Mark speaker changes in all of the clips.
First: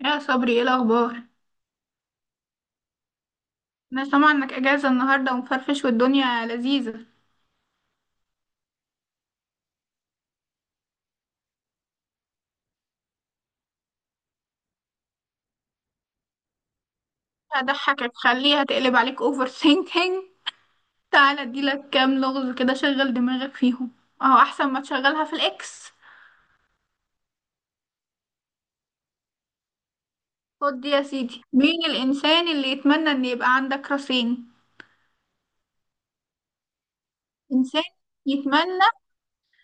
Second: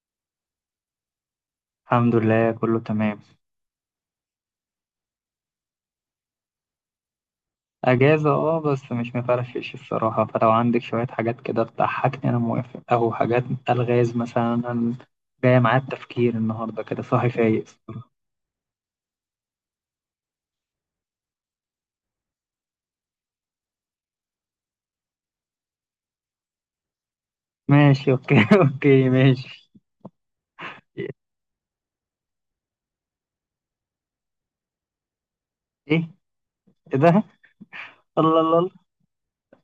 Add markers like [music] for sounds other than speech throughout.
Speaker 1: يا صبري، ايه الاخبار؟
Speaker 2: الحمد لله كله تمام.
Speaker 1: انا سامعه انك اجازه النهارده ومفرفش والدنيا لذيذه.
Speaker 2: اجازه اه، بس مش مفرفش الصراحه، فلو عندك شويه حاجات كده تضحكني انا موافق او حاجات الغاز مثلا. أنا جايه معايا التفكير النهارده كده صاحي فايق الصراحة.
Speaker 1: هضحكك، خليها تقلب عليك اوفر ثينكينج. تعالى اديلك كام لغز كده شغل دماغك فيهم، اهو احسن ما تشغلها في الاكس.
Speaker 2: ماشي اوكي [laughs] اوكي ماشي.
Speaker 1: خد دي يا
Speaker 2: ايه؟
Speaker 1: سيدي، مين الانسان اللي يتمنى ان يبقى عندك راسين؟
Speaker 2: إيه ده؟
Speaker 1: انسان
Speaker 2: الله الله الله.
Speaker 1: يتمنى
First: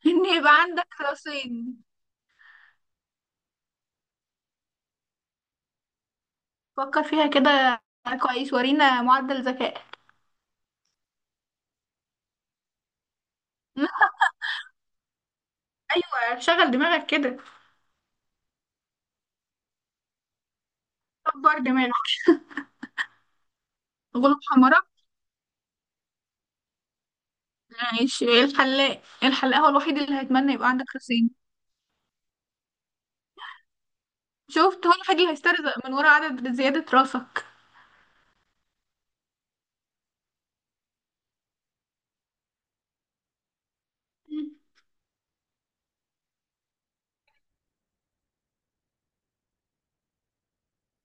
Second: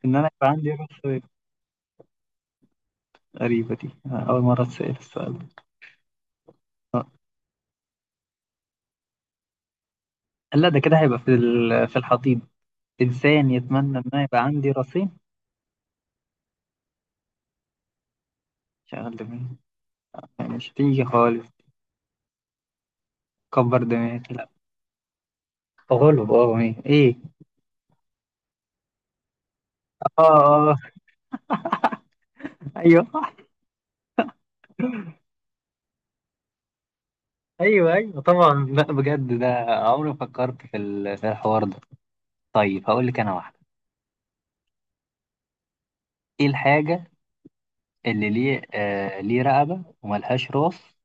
Speaker 1: [laughs]
Speaker 2: ان انا
Speaker 1: ان
Speaker 2: يبقى
Speaker 1: يبقى
Speaker 2: عندي
Speaker 1: عندك
Speaker 2: رأس؟
Speaker 1: راسين.
Speaker 2: غريبه دي، أنا اول مره اتسال السؤال ده.
Speaker 1: فكر
Speaker 2: آه.
Speaker 1: فيها كده كويس، ورينا معدل ذكاء.
Speaker 2: لا ده كده هيبقى في في الحضيض. انسان يتمنى ان
Speaker 1: [laughs]
Speaker 2: انا يبقى عندي راسين؟
Speaker 1: ايوه شغل دماغك كده،
Speaker 2: شغل دماغي يعني مش هتيجي خالص.
Speaker 1: كبر دماغك.
Speaker 2: كبر دماغي.
Speaker 1: غلوب حمراء.
Speaker 2: تغلب اه ايه ايه.
Speaker 1: ماشي، إيه؟ الحلاق، الحلاق هو الوحيد اللي
Speaker 2: اه
Speaker 1: هيتمنى يبقى عندك
Speaker 2: اه.
Speaker 1: راسين.
Speaker 2: ايوه [laughs]
Speaker 1: شفت، هو الوحيد اللي هيسترزق من ورا عدد زيادة راسك.
Speaker 2: ايوه ايوه طبعا. لا بجد ده عمري ما فكرت في في الحوار ده. طيب هقول لك انا واحده.
Speaker 1: مم.
Speaker 2: ايه الحاجه اللي ليه رقبه وملهاش راس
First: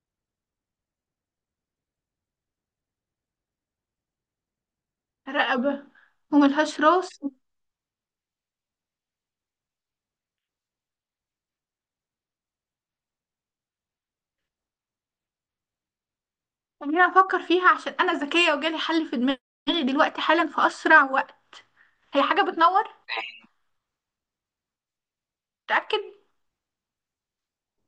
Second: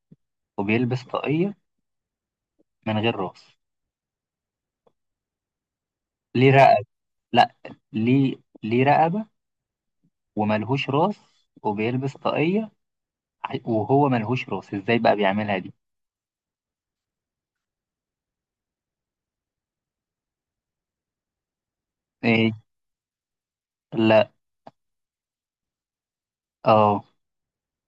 Speaker 2: وبيلبس طاقيه من غير راس؟
Speaker 1: رقبة
Speaker 2: ليه
Speaker 1: وملهاش
Speaker 2: رقبه؟
Speaker 1: راس.
Speaker 2: لا، ليه، ليه رقبه وملهوش راس وبيلبس طاقيه. وهو ملهوش راس ازاي بقى بيعملها دي؟
Speaker 1: خليني أفكر فيها، عشان أنا ذكية وجالي حل في دماغي دلوقتي حالا في أسرع وقت. هي حاجة
Speaker 2: ايه.
Speaker 1: بتنور؟
Speaker 2: لا.
Speaker 1: متأكد؟
Speaker 2: اه.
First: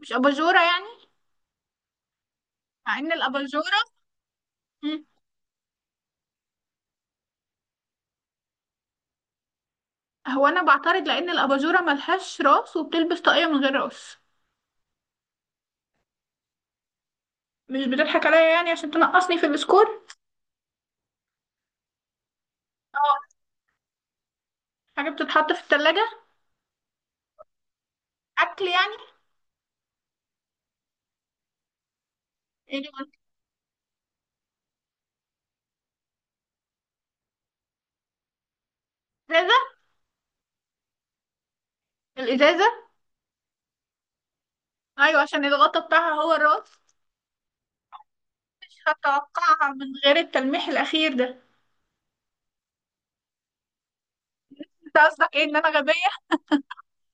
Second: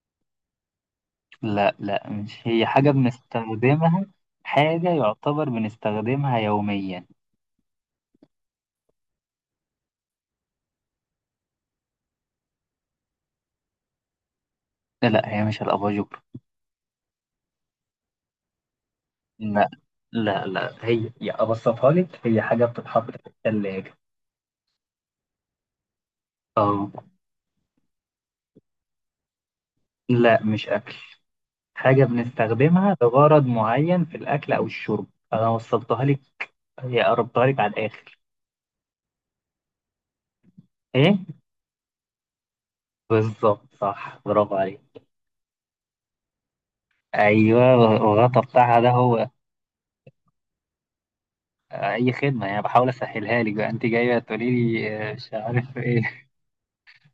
Speaker 1: مش أباجورة يعني؟
Speaker 2: لا لا، مش هي حاجة
Speaker 1: مع إن الأباجورة.
Speaker 2: بنستخدمها. حاجة
Speaker 1: مم.
Speaker 2: يعتبر بنستخدمها يوميا.
Speaker 1: هو أنا بعترض لأن الأباجورة ملهاش راس وبتلبس طاقية من غير راس.
Speaker 2: لا لا، هي مش الأباجور.
Speaker 1: مش بتضحك عليا يعني عشان تنقصني في
Speaker 2: لا
Speaker 1: السكور؟
Speaker 2: لا لا، هي يا أبسطها لك، هي حاجة بتتحط في
Speaker 1: اه.
Speaker 2: الثلاجة.
Speaker 1: حاجة بتتحط في التلاجة؟
Speaker 2: اه.
Speaker 1: أكل يعني؟
Speaker 2: لا، مش أكل. حاجة
Speaker 1: إيه
Speaker 2: بنستخدمها لغرض معين في الأكل أو الشرب. أنا وصلتها لك، هي قربتها لك على الآخر.
Speaker 1: ده؟
Speaker 2: إيه؟
Speaker 1: الإزازة.
Speaker 2: بالظبط، صح، برافو عليك.
Speaker 1: أيوة، عشان الغطا بتاعها هو الراس.
Speaker 2: أيوه الغطا
Speaker 1: مش
Speaker 2: بتاعها ده هو.
Speaker 1: هتوقعها من غير التلميح الأخير ده.
Speaker 2: أي خدمة، يعني بحاول أسهلها لك بقى، أنت جاية تقولي لي
Speaker 1: أنت
Speaker 2: آه،
Speaker 1: قصدك
Speaker 2: مش
Speaker 1: إيه؟ إن أنا
Speaker 2: عارف
Speaker 1: غبية؟
Speaker 2: إيه.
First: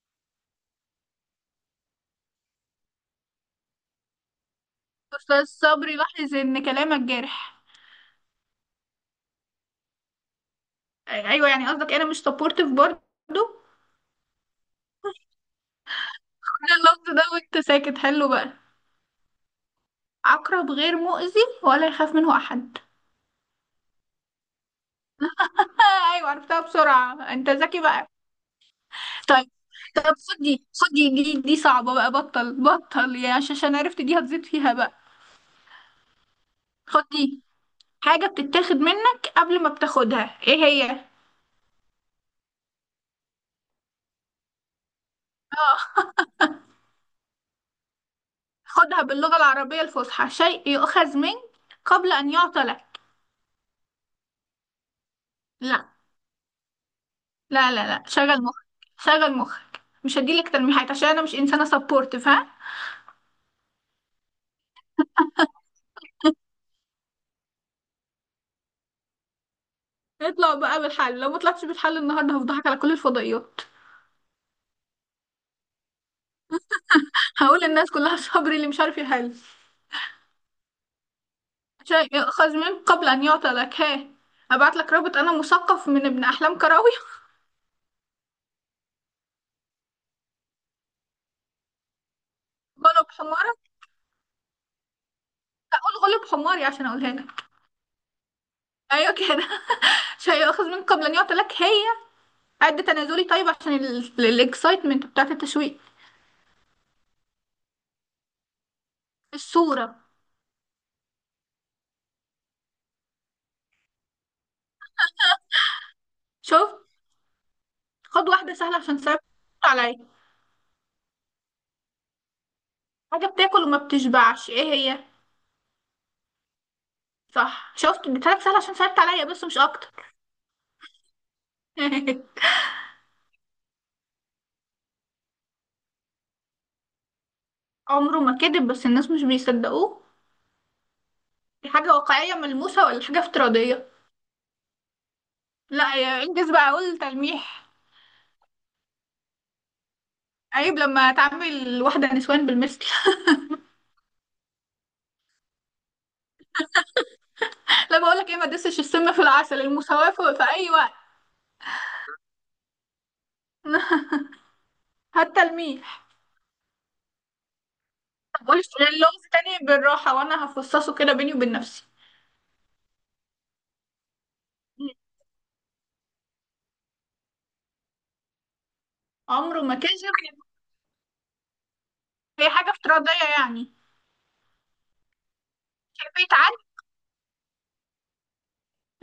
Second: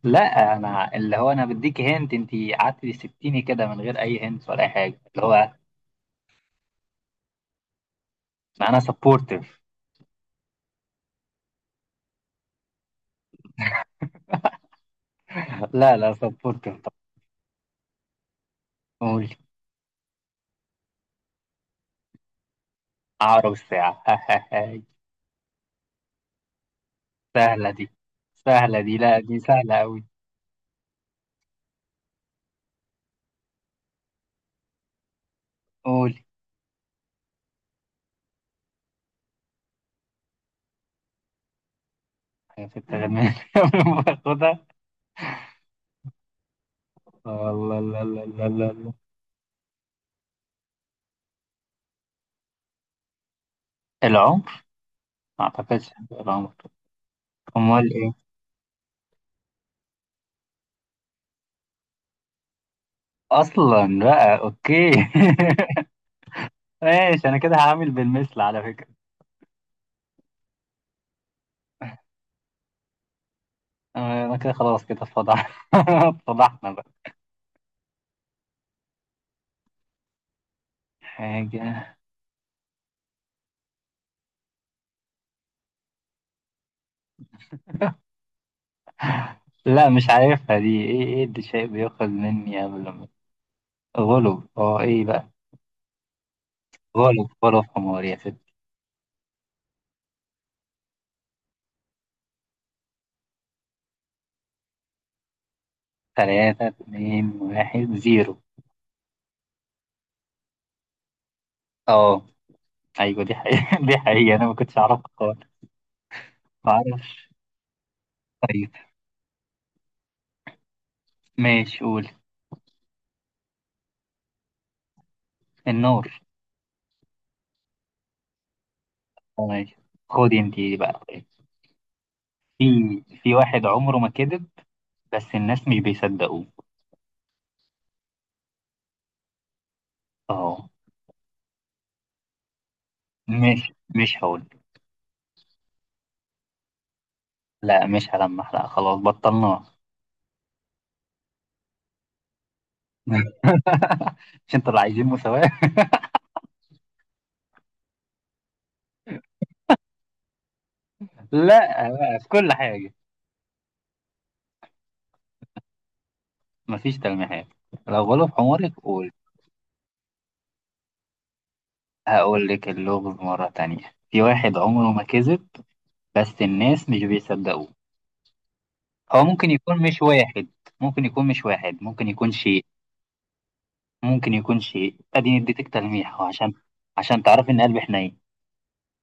Speaker 2: لا انا اللي هو انا بديك هنت، انت قعدت تسبتيني كده من غير اي هنت ولا اي حاجه اللي
Speaker 1: أستاذ
Speaker 2: هو.
Speaker 1: صبري، لاحظ إن كلامك جارح.
Speaker 2: ما انا سبورتيف.
Speaker 1: أيوة يعني قصدك إيه، أنا مش سبورتيف برضه؟
Speaker 2: [laughs] لا لا سبورتيف.
Speaker 1: كل
Speaker 2: طب
Speaker 1: اللفظ ده وأنت ساكت، حلو بقى.
Speaker 2: قول.
Speaker 1: عقرب غير مؤذي ولا يخاف منه أحد.
Speaker 2: عقرب الساعه. [laughs]
Speaker 1: آه، أيوة عرفتها بسرعة، أنت
Speaker 2: سهله
Speaker 1: ذكي
Speaker 2: دي.
Speaker 1: بقى.
Speaker 2: سهله دي، لا دي
Speaker 1: طيب،
Speaker 2: سهله قوي.
Speaker 1: طب خد دي، خد دي، دي صعبة بقى، بطل يا عشان عرفت دي هتزيد فيها بقى.
Speaker 2: قول.
Speaker 1: خد دي. حاجة بتتاخد منك قبل ما بتاخدها، ايه هي؟
Speaker 2: حاجة في التغنيه [laughs] قبل ما باخدها؟ الله. لا لا لا لا لا.
Speaker 1: خدها باللغة العربية الفصحى: شيء يؤخذ منك قبل أن يعطى لك.
Speaker 2: العمر. ما اعتقدش
Speaker 1: لا
Speaker 2: هيبقى العمر. امال ايه؟
Speaker 1: شغل مخك. شغل مخك، مش هديلك تلميحات عشان أنا مش إنسانة سبورت، فاهم؟
Speaker 2: اصلا بقى اوكي. [laughs] ماشي انا كده هعمل بالمثل على فكره.
Speaker 1: اطلع بقى بالحل، لو ما طلعتش بالحل النهاردة هفضحك على كل الفضائيات.
Speaker 2: انا كده خلاص كده اتفضحنا. [laughs] اتفضحنا بقى.
Speaker 1: هقول للناس كلها صبري اللي مش عارف يحل.
Speaker 2: حاجة.
Speaker 1: شيء يؤخذ منك قبل أن يعطى لك، ها. أبعت لك رابط أنا مثقف من ابن أحلام كراوي.
Speaker 2: لا مش عارفها دي. ايه ايه اللي شيء بيأخذ مني قبل ما؟
Speaker 1: غلب حمارك.
Speaker 2: غلب. اه ايه بقى.
Speaker 1: أقول غلب حماري عشان أقولها لك.
Speaker 2: غلب. غلب حمار يا ست.
Speaker 1: أيوة كده. [laughs] شيء يؤخذ منك قبل أن يعطى لك، هي قد تنازلي طيب عشان الاكسايتمنت بتاعت التشويق.
Speaker 2: تلاتة اتنين واحد زيرو.
Speaker 1: الصورة.
Speaker 2: اه. ايوه دي حقيقة [laughs] دي حقيقة انا ما كنتش اعرفها خالص.
Speaker 1: شوف،
Speaker 2: ما اعرفش.
Speaker 1: خد واحدة
Speaker 2: طيب
Speaker 1: سهلة عشان صعبت عليا.
Speaker 2: ماشي قول.
Speaker 1: حاجة بتاكل وما بتشبعش، ايه هي؟
Speaker 2: النار.
Speaker 1: صح، شفت؟ اديتهالك سهلة عشان صعبت عليا بس
Speaker 2: آه،
Speaker 1: مش
Speaker 2: ماشي.
Speaker 1: اكتر.
Speaker 2: خدي انت دي بقى طيب.
Speaker 1: [laughs]
Speaker 2: في في واحد عمره ما كذب، بس الناس مش بيصدقوه.
Speaker 1: عمره ما كذب بس الناس مش بيصدقوه.
Speaker 2: اه.
Speaker 1: دي حاجة واقعية ملموسة ولا حاجة
Speaker 2: مش
Speaker 1: افتراضية؟
Speaker 2: مش هقول.
Speaker 1: لا يا انجز بقى، اقول تلميح.
Speaker 2: لا مش هلمح، لا خلاص بطلناه.
Speaker 1: عيب لما تعمل واحدة نسوان بالمثل.
Speaker 2: [laughs] مش انتوا اللي عايزين مساواة؟
Speaker 1: [laughs] لا بقولك ايه، ما تدسش السم في العسل، المساواة في اي وقت.
Speaker 2: لا بقى في كل حاجة.
Speaker 1: [laughs] هات تلميح.
Speaker 2: مفيش تلميحات. لو غلط
Speaker 1: بقولش
Speaker 2: عمرك قول.
Speaker 1: اللغز تاني بالراحة وأنا هفصصه كده بيني وبين نفسي.
Speaker 2: هقول لك اللغز مرة تانية. في واحد
Speaker 1: مم.
Speaker 2: عمره ما كذب بس الناس مش بيصدقوه. هو ممكن
Speaker 1: عمره ما
Speaker 2: يكون مش
Speaker 1: كذب.
Speaker 2: واحد ممكن يكون مش واحد ممكن يكون
Speaker 1: هي
Speaker 2: شيء
Speaker 1: حاجة افتراضية يعني؟
Speaker 2: ممكن يكون شيء اديتك تلميح أهو،
Speaker 1: تحبي
Speaker 2: عشان
Speaker 1: تعلم.
Speaker 2: عشان تعرفي ان قلبي حنين.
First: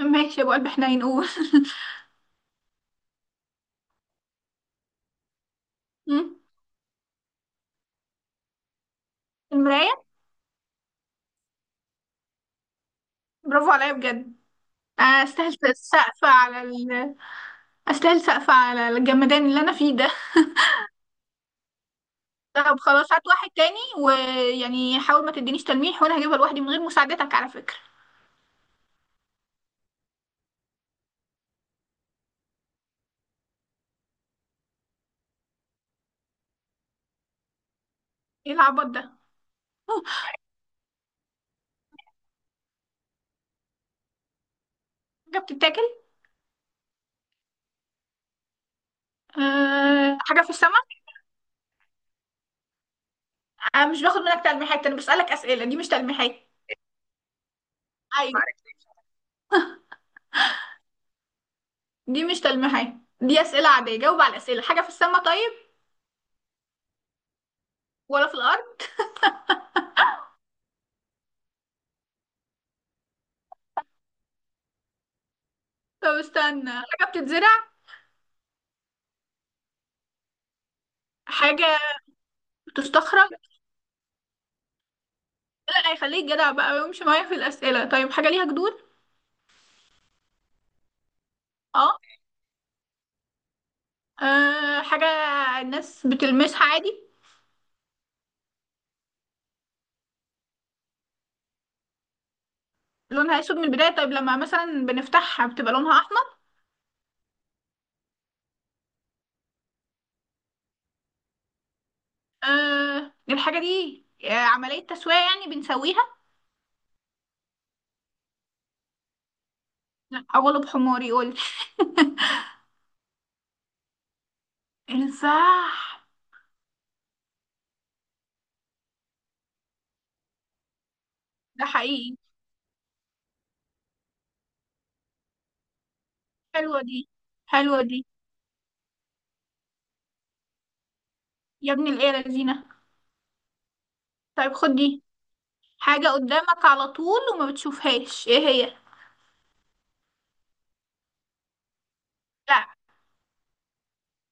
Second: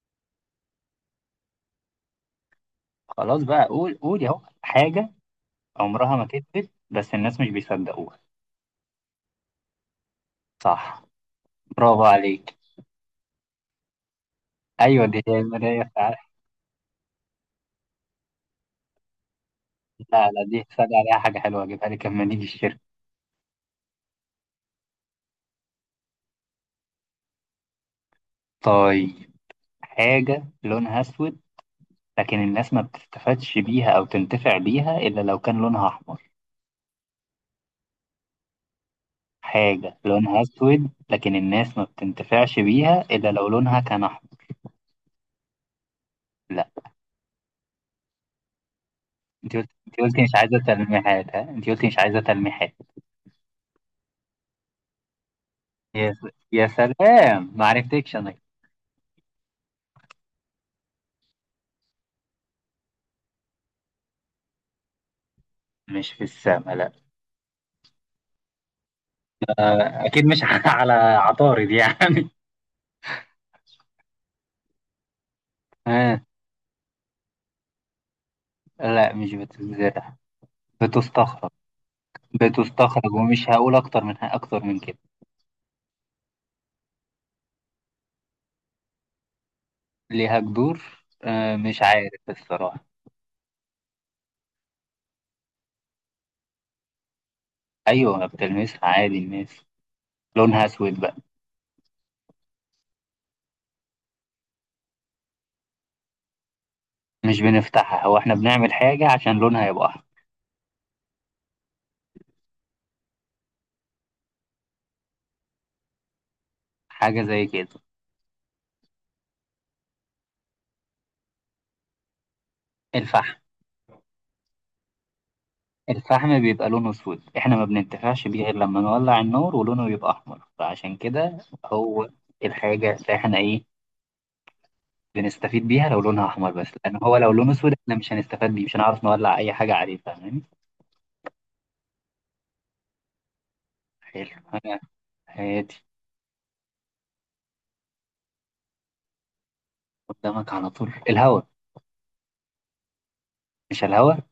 Speaker 1: ماشي يا أبو قلب حنين، قول. [laughs]
Speaker 2: خلاص بقى قول. قولي اهو. حاجة عمرها ما
Speaker 1: مم.
Speaker 2: كذبت بس الناس مش بيصدقوها.
Speaker 1: المراية.
Speaker 2: صح، برافو عليك.
Speaker 1: برافو عليا بجد.
Speaker 2: ايوه دي هي
Speaker 1: أستاهل
Speaker 2: المراية فعلا.
Speaker 1: سقف على ال... أستاهل سقف على الجمدان اللي أنا فيه ده.
Speaker 2: لا لا دي صدق، عليها حاجة حلوة اجيبها لك لما نيجي الشركة.
Speaker 1: طب خلاص، هات واحد تاني، ويعني حاول ما تدينيش تلميح وأنا هجيبها لوحدي من غير مساعدتك على فكرة.
Speaker 2: طيب، حاجة لونها أسود لكن الناس ما بتستفادش بيها أو تنتفع بيها إلا لو كان لونها أحمر.
Speaker 1: إيه العبط ده؟
Speaker 2: حاجة
Speaker 1: أوه،
Speaker 2: لونها أسود لكن الناس ما بتنتفعش بيها إلا لو لونها كان أحمر.
Speaker 1: حاجة بتتاكل؟
Speaker 2: لا. أنت قلت، أنت
Speaker 1: أه...
Speaker 2: قلتي مش
Speaker 1: حاجة في
Speaker 2: عايزة
Speaker 1: السماء؟
Speaker 2: تلميحات، ها أنت قلتي مش عايزة تلميحات.
Speaker 1: أه، مش باخد منك تلميحات، أنا بسألك أسئلة، دي مش
Speaker 2: يا س...
Speaker 1: تلميحات.
Speaker 2: يا سلام ما عرفتكش أنا.
Speaker 1: ايوه، دي مش تلميحات، دي أسئلة عادية، جاوب على الأسئلة. حاجة في السماء طيب
Speaker 2: مش في السما، لا.
Speaker 1: ولا في الأرض؟
Speaker 2: أكيد مش [laughs] على عطارد يعني.
Speaker 1: طب
Speaker 2: ها.
Speaker 1: استنى، حاجة بتتزرع؟
Speaker 2: لا مش بتتزرع، بتستخرج.
Speaker 1: حاجة
Speaker 2: بتستخرج
Speaker 1: بتستخرج.
Speaker 2: ومش هقول أكتر من كده.
Speaker 1: لا هيخليك جدع بقى ويمشي معايا في الأسئلة. طيب حاجة ليها جذور؟
Speaker 2: ليها جذور؟ آه مش
Speaker 1: اه.
Speaker 2: عارف الصراحة.
Speaker 1: آه، حاجة الناس بتلمسها عادي؟
Speaker 2: أيوة بتلمسها عادي الناس. لونها أسود بقى.
Speaker 1: لونها أسود من البداية، طيب لما مثلا بنفتحها بتبقى لونها أحمر؟
Speaker 2: مش بنفتحها، هو إحنا بنعمل حاجة عشان لونها يبقى أحمر.
Speaker 1: آه الحاجة دي. آه، عملية تسوية يعني، بنسويها؟
Speaker 2: حاجة زي كده.
Speaker 1: لا أغلب حماري، قول.
Speaker 2: الفحم.
Speaker 1: [laughs] صح.
Speaker 2: الفحم بيبقى لونه أسود، إحنا ما بننتفعش بيه غير لما نولع النور ولونه يبقى أحمر، فعشان كده
Speaker 1: ده
Speaker 2: هو
Speaker 1: حقيقي.
Speaker 2: الحاجة اللي إحنا إيه بنستفيد بيها لو لونها أحمر بس،
Speaker 1: حلوة
Speaker 2: لأن
Speaker 1: دي،
Speaker 2: هو لو لونه أسود
Speaker 1: حلوة
Speaker 2: إحنا
Speaker 1: دي،
Speaker 2: مش هنستفاد بيه، مش هنعرف نولع أي حاجة عليه، فاهماني؟
Speaker 1: يا ابن الإيه يا لذينة.
Speaker 2: حلو
Speaker 1: طيب خد
Speaker 2: أنا.
Speaker 1: دي.
Speaker 2: هادي.
Speaker 1: حاجة قدامك على طول وما بتشوفهاش، ايه هي؟
Speaker 2: قدامك على طول، الهواء.
Speaker 1: لا.
Speaker 2: مش الهواء.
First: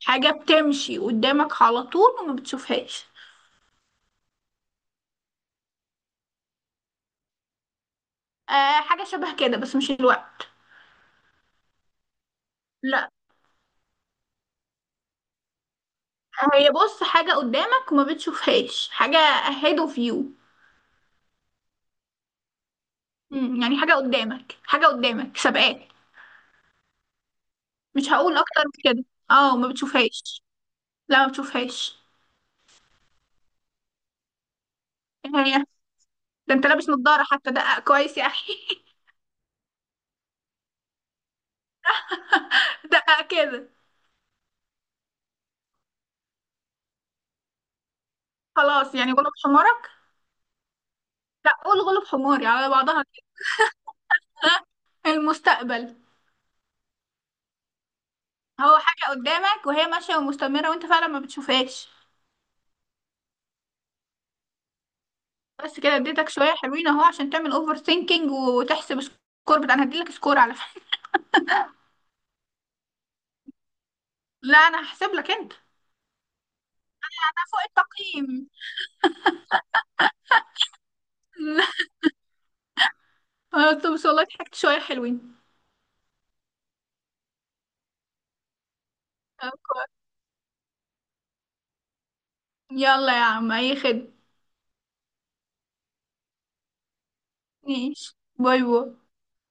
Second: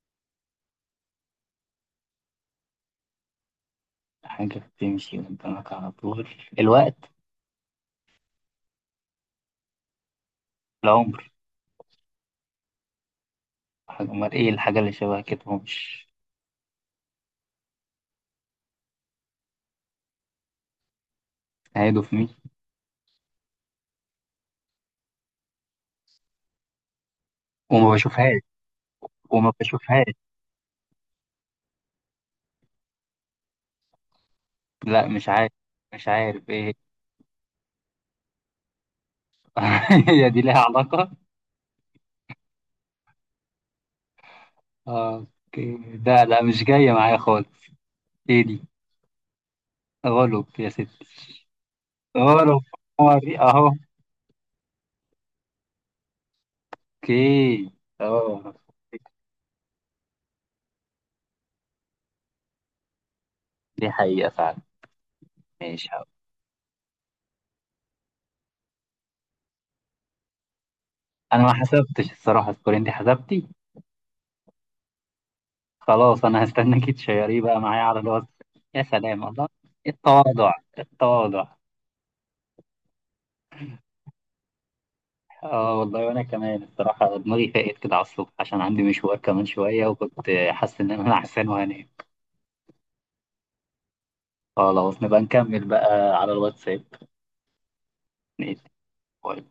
Speaker 1: حاجة بتمشي قدامك على طول وما بتشوفهاش.
Speaker 2: حاجة بتمشي قدامك على طول، الوقت.
Speaker 1: آه حاجة شبه كده بس مش الوقت.
Speaker 2: العمر.
Speaker 1: لا.
Speaker 2: حاجة، أمال إيه الحاجة اللي شبه كده هو مش؟
Speaker 1: هي بص، حاجة قدامك وما بتشوفهاش. حاجة ahead of you.
Speaker 2: هيدو في مين.
Speaker 1: مم، يعني حاجة قدامك، حاجة قدامك سابقاك.
Speaker 2: وما
Speaker 1: مش هقول
Speaker 2: بشوفهاش.
Speaker 1: اكتر من كده.
Speaker 2: وما
Speaker 1: اه ما
Speaker 2: بشوفهاش.
Speaker 1: بتشوفهاش. لا ما بتشوفهاش.
Speaker 2: لا مش
Speaker 1: ايه
Speaker 2: عارف.
Speaker 1: هي؟
Speaker 2: مش عارف
Speaker 1: ده انت
Speaker 2: إيه.
Speaker 1: لابس نضارة حتى، دقق كويس يا اخي.
Speaker 2: [laughs] هي دي ليها علاقة؟
Speaker 1: [laughs] دقق كده.
Speaker 2: آه، أوكي، ده لا مش جاية معايا خالص. إيه دي؟
Speaker 1: خلاص يعني غلب حمارك.
Speaker 2: غلب يا ستي.
Speaker 1: لا قول غلب حماري
Speaker 2: غلب.
Speaker 1: على بعضها كده.
Speaker 2: قمري أهو.
Speaker 1: [laughs] المستقبل.
Speaker 2: أوكي. أه.
Speaker 1: هو حاجة قدامك وهي ماشية ومستمرة وانت فعلا ما بتشوفهاش.
Speaker 2: دي حقيقة فعلا.
Speaker 1: بس
Speaker 2: ماشي
Speaker 1: كده،
Speaker 2: هقول.
Speaker 1: اديتك شوية حلوين اهو عشان تعمل اوفر ثينكينج، وتحسب سكور بتاع، انا هديلك سكور على فكرة.
Speaker 2: أنا ما حسبتش الصراحة سكورين دي حسبتي.
Speaker 1: [laughs] لا انا هحسب لك انت.
Speaker 2: خلاص انا هستناكي تشيريه
Speaker 1: انا
Speaker 2: بقى
Speaker 1: فوق
Speaker 2: معايا على الواتس.
Speaker 1: التقييم.
Speaker 2: يا سلام الله. التواضع. التواضع.
Speaker 1: [laughs] انا قلت بس والله ضحكت شوية حلوين.
Speaker 2: اه والله وانا كمان الصراحه دماغي فاقت كده على الصبح، عشان عندي مشوار كمان
Speaker 1: طب
Speaker 2: شويه
Speaker 1: كويس.
Speaker 2: وكنت حاسس ان انا [laughs] نعسان وهنام.
Speaker 1: يلا يا عم، اي خدمة.
Speaker 2: خلاص نبقى نكمل بقى على الواتساب.
Speaker 1: ماشي، باي
Speaker 2: نقفل.
Speaker 1: باي.
Speaker 2: باي.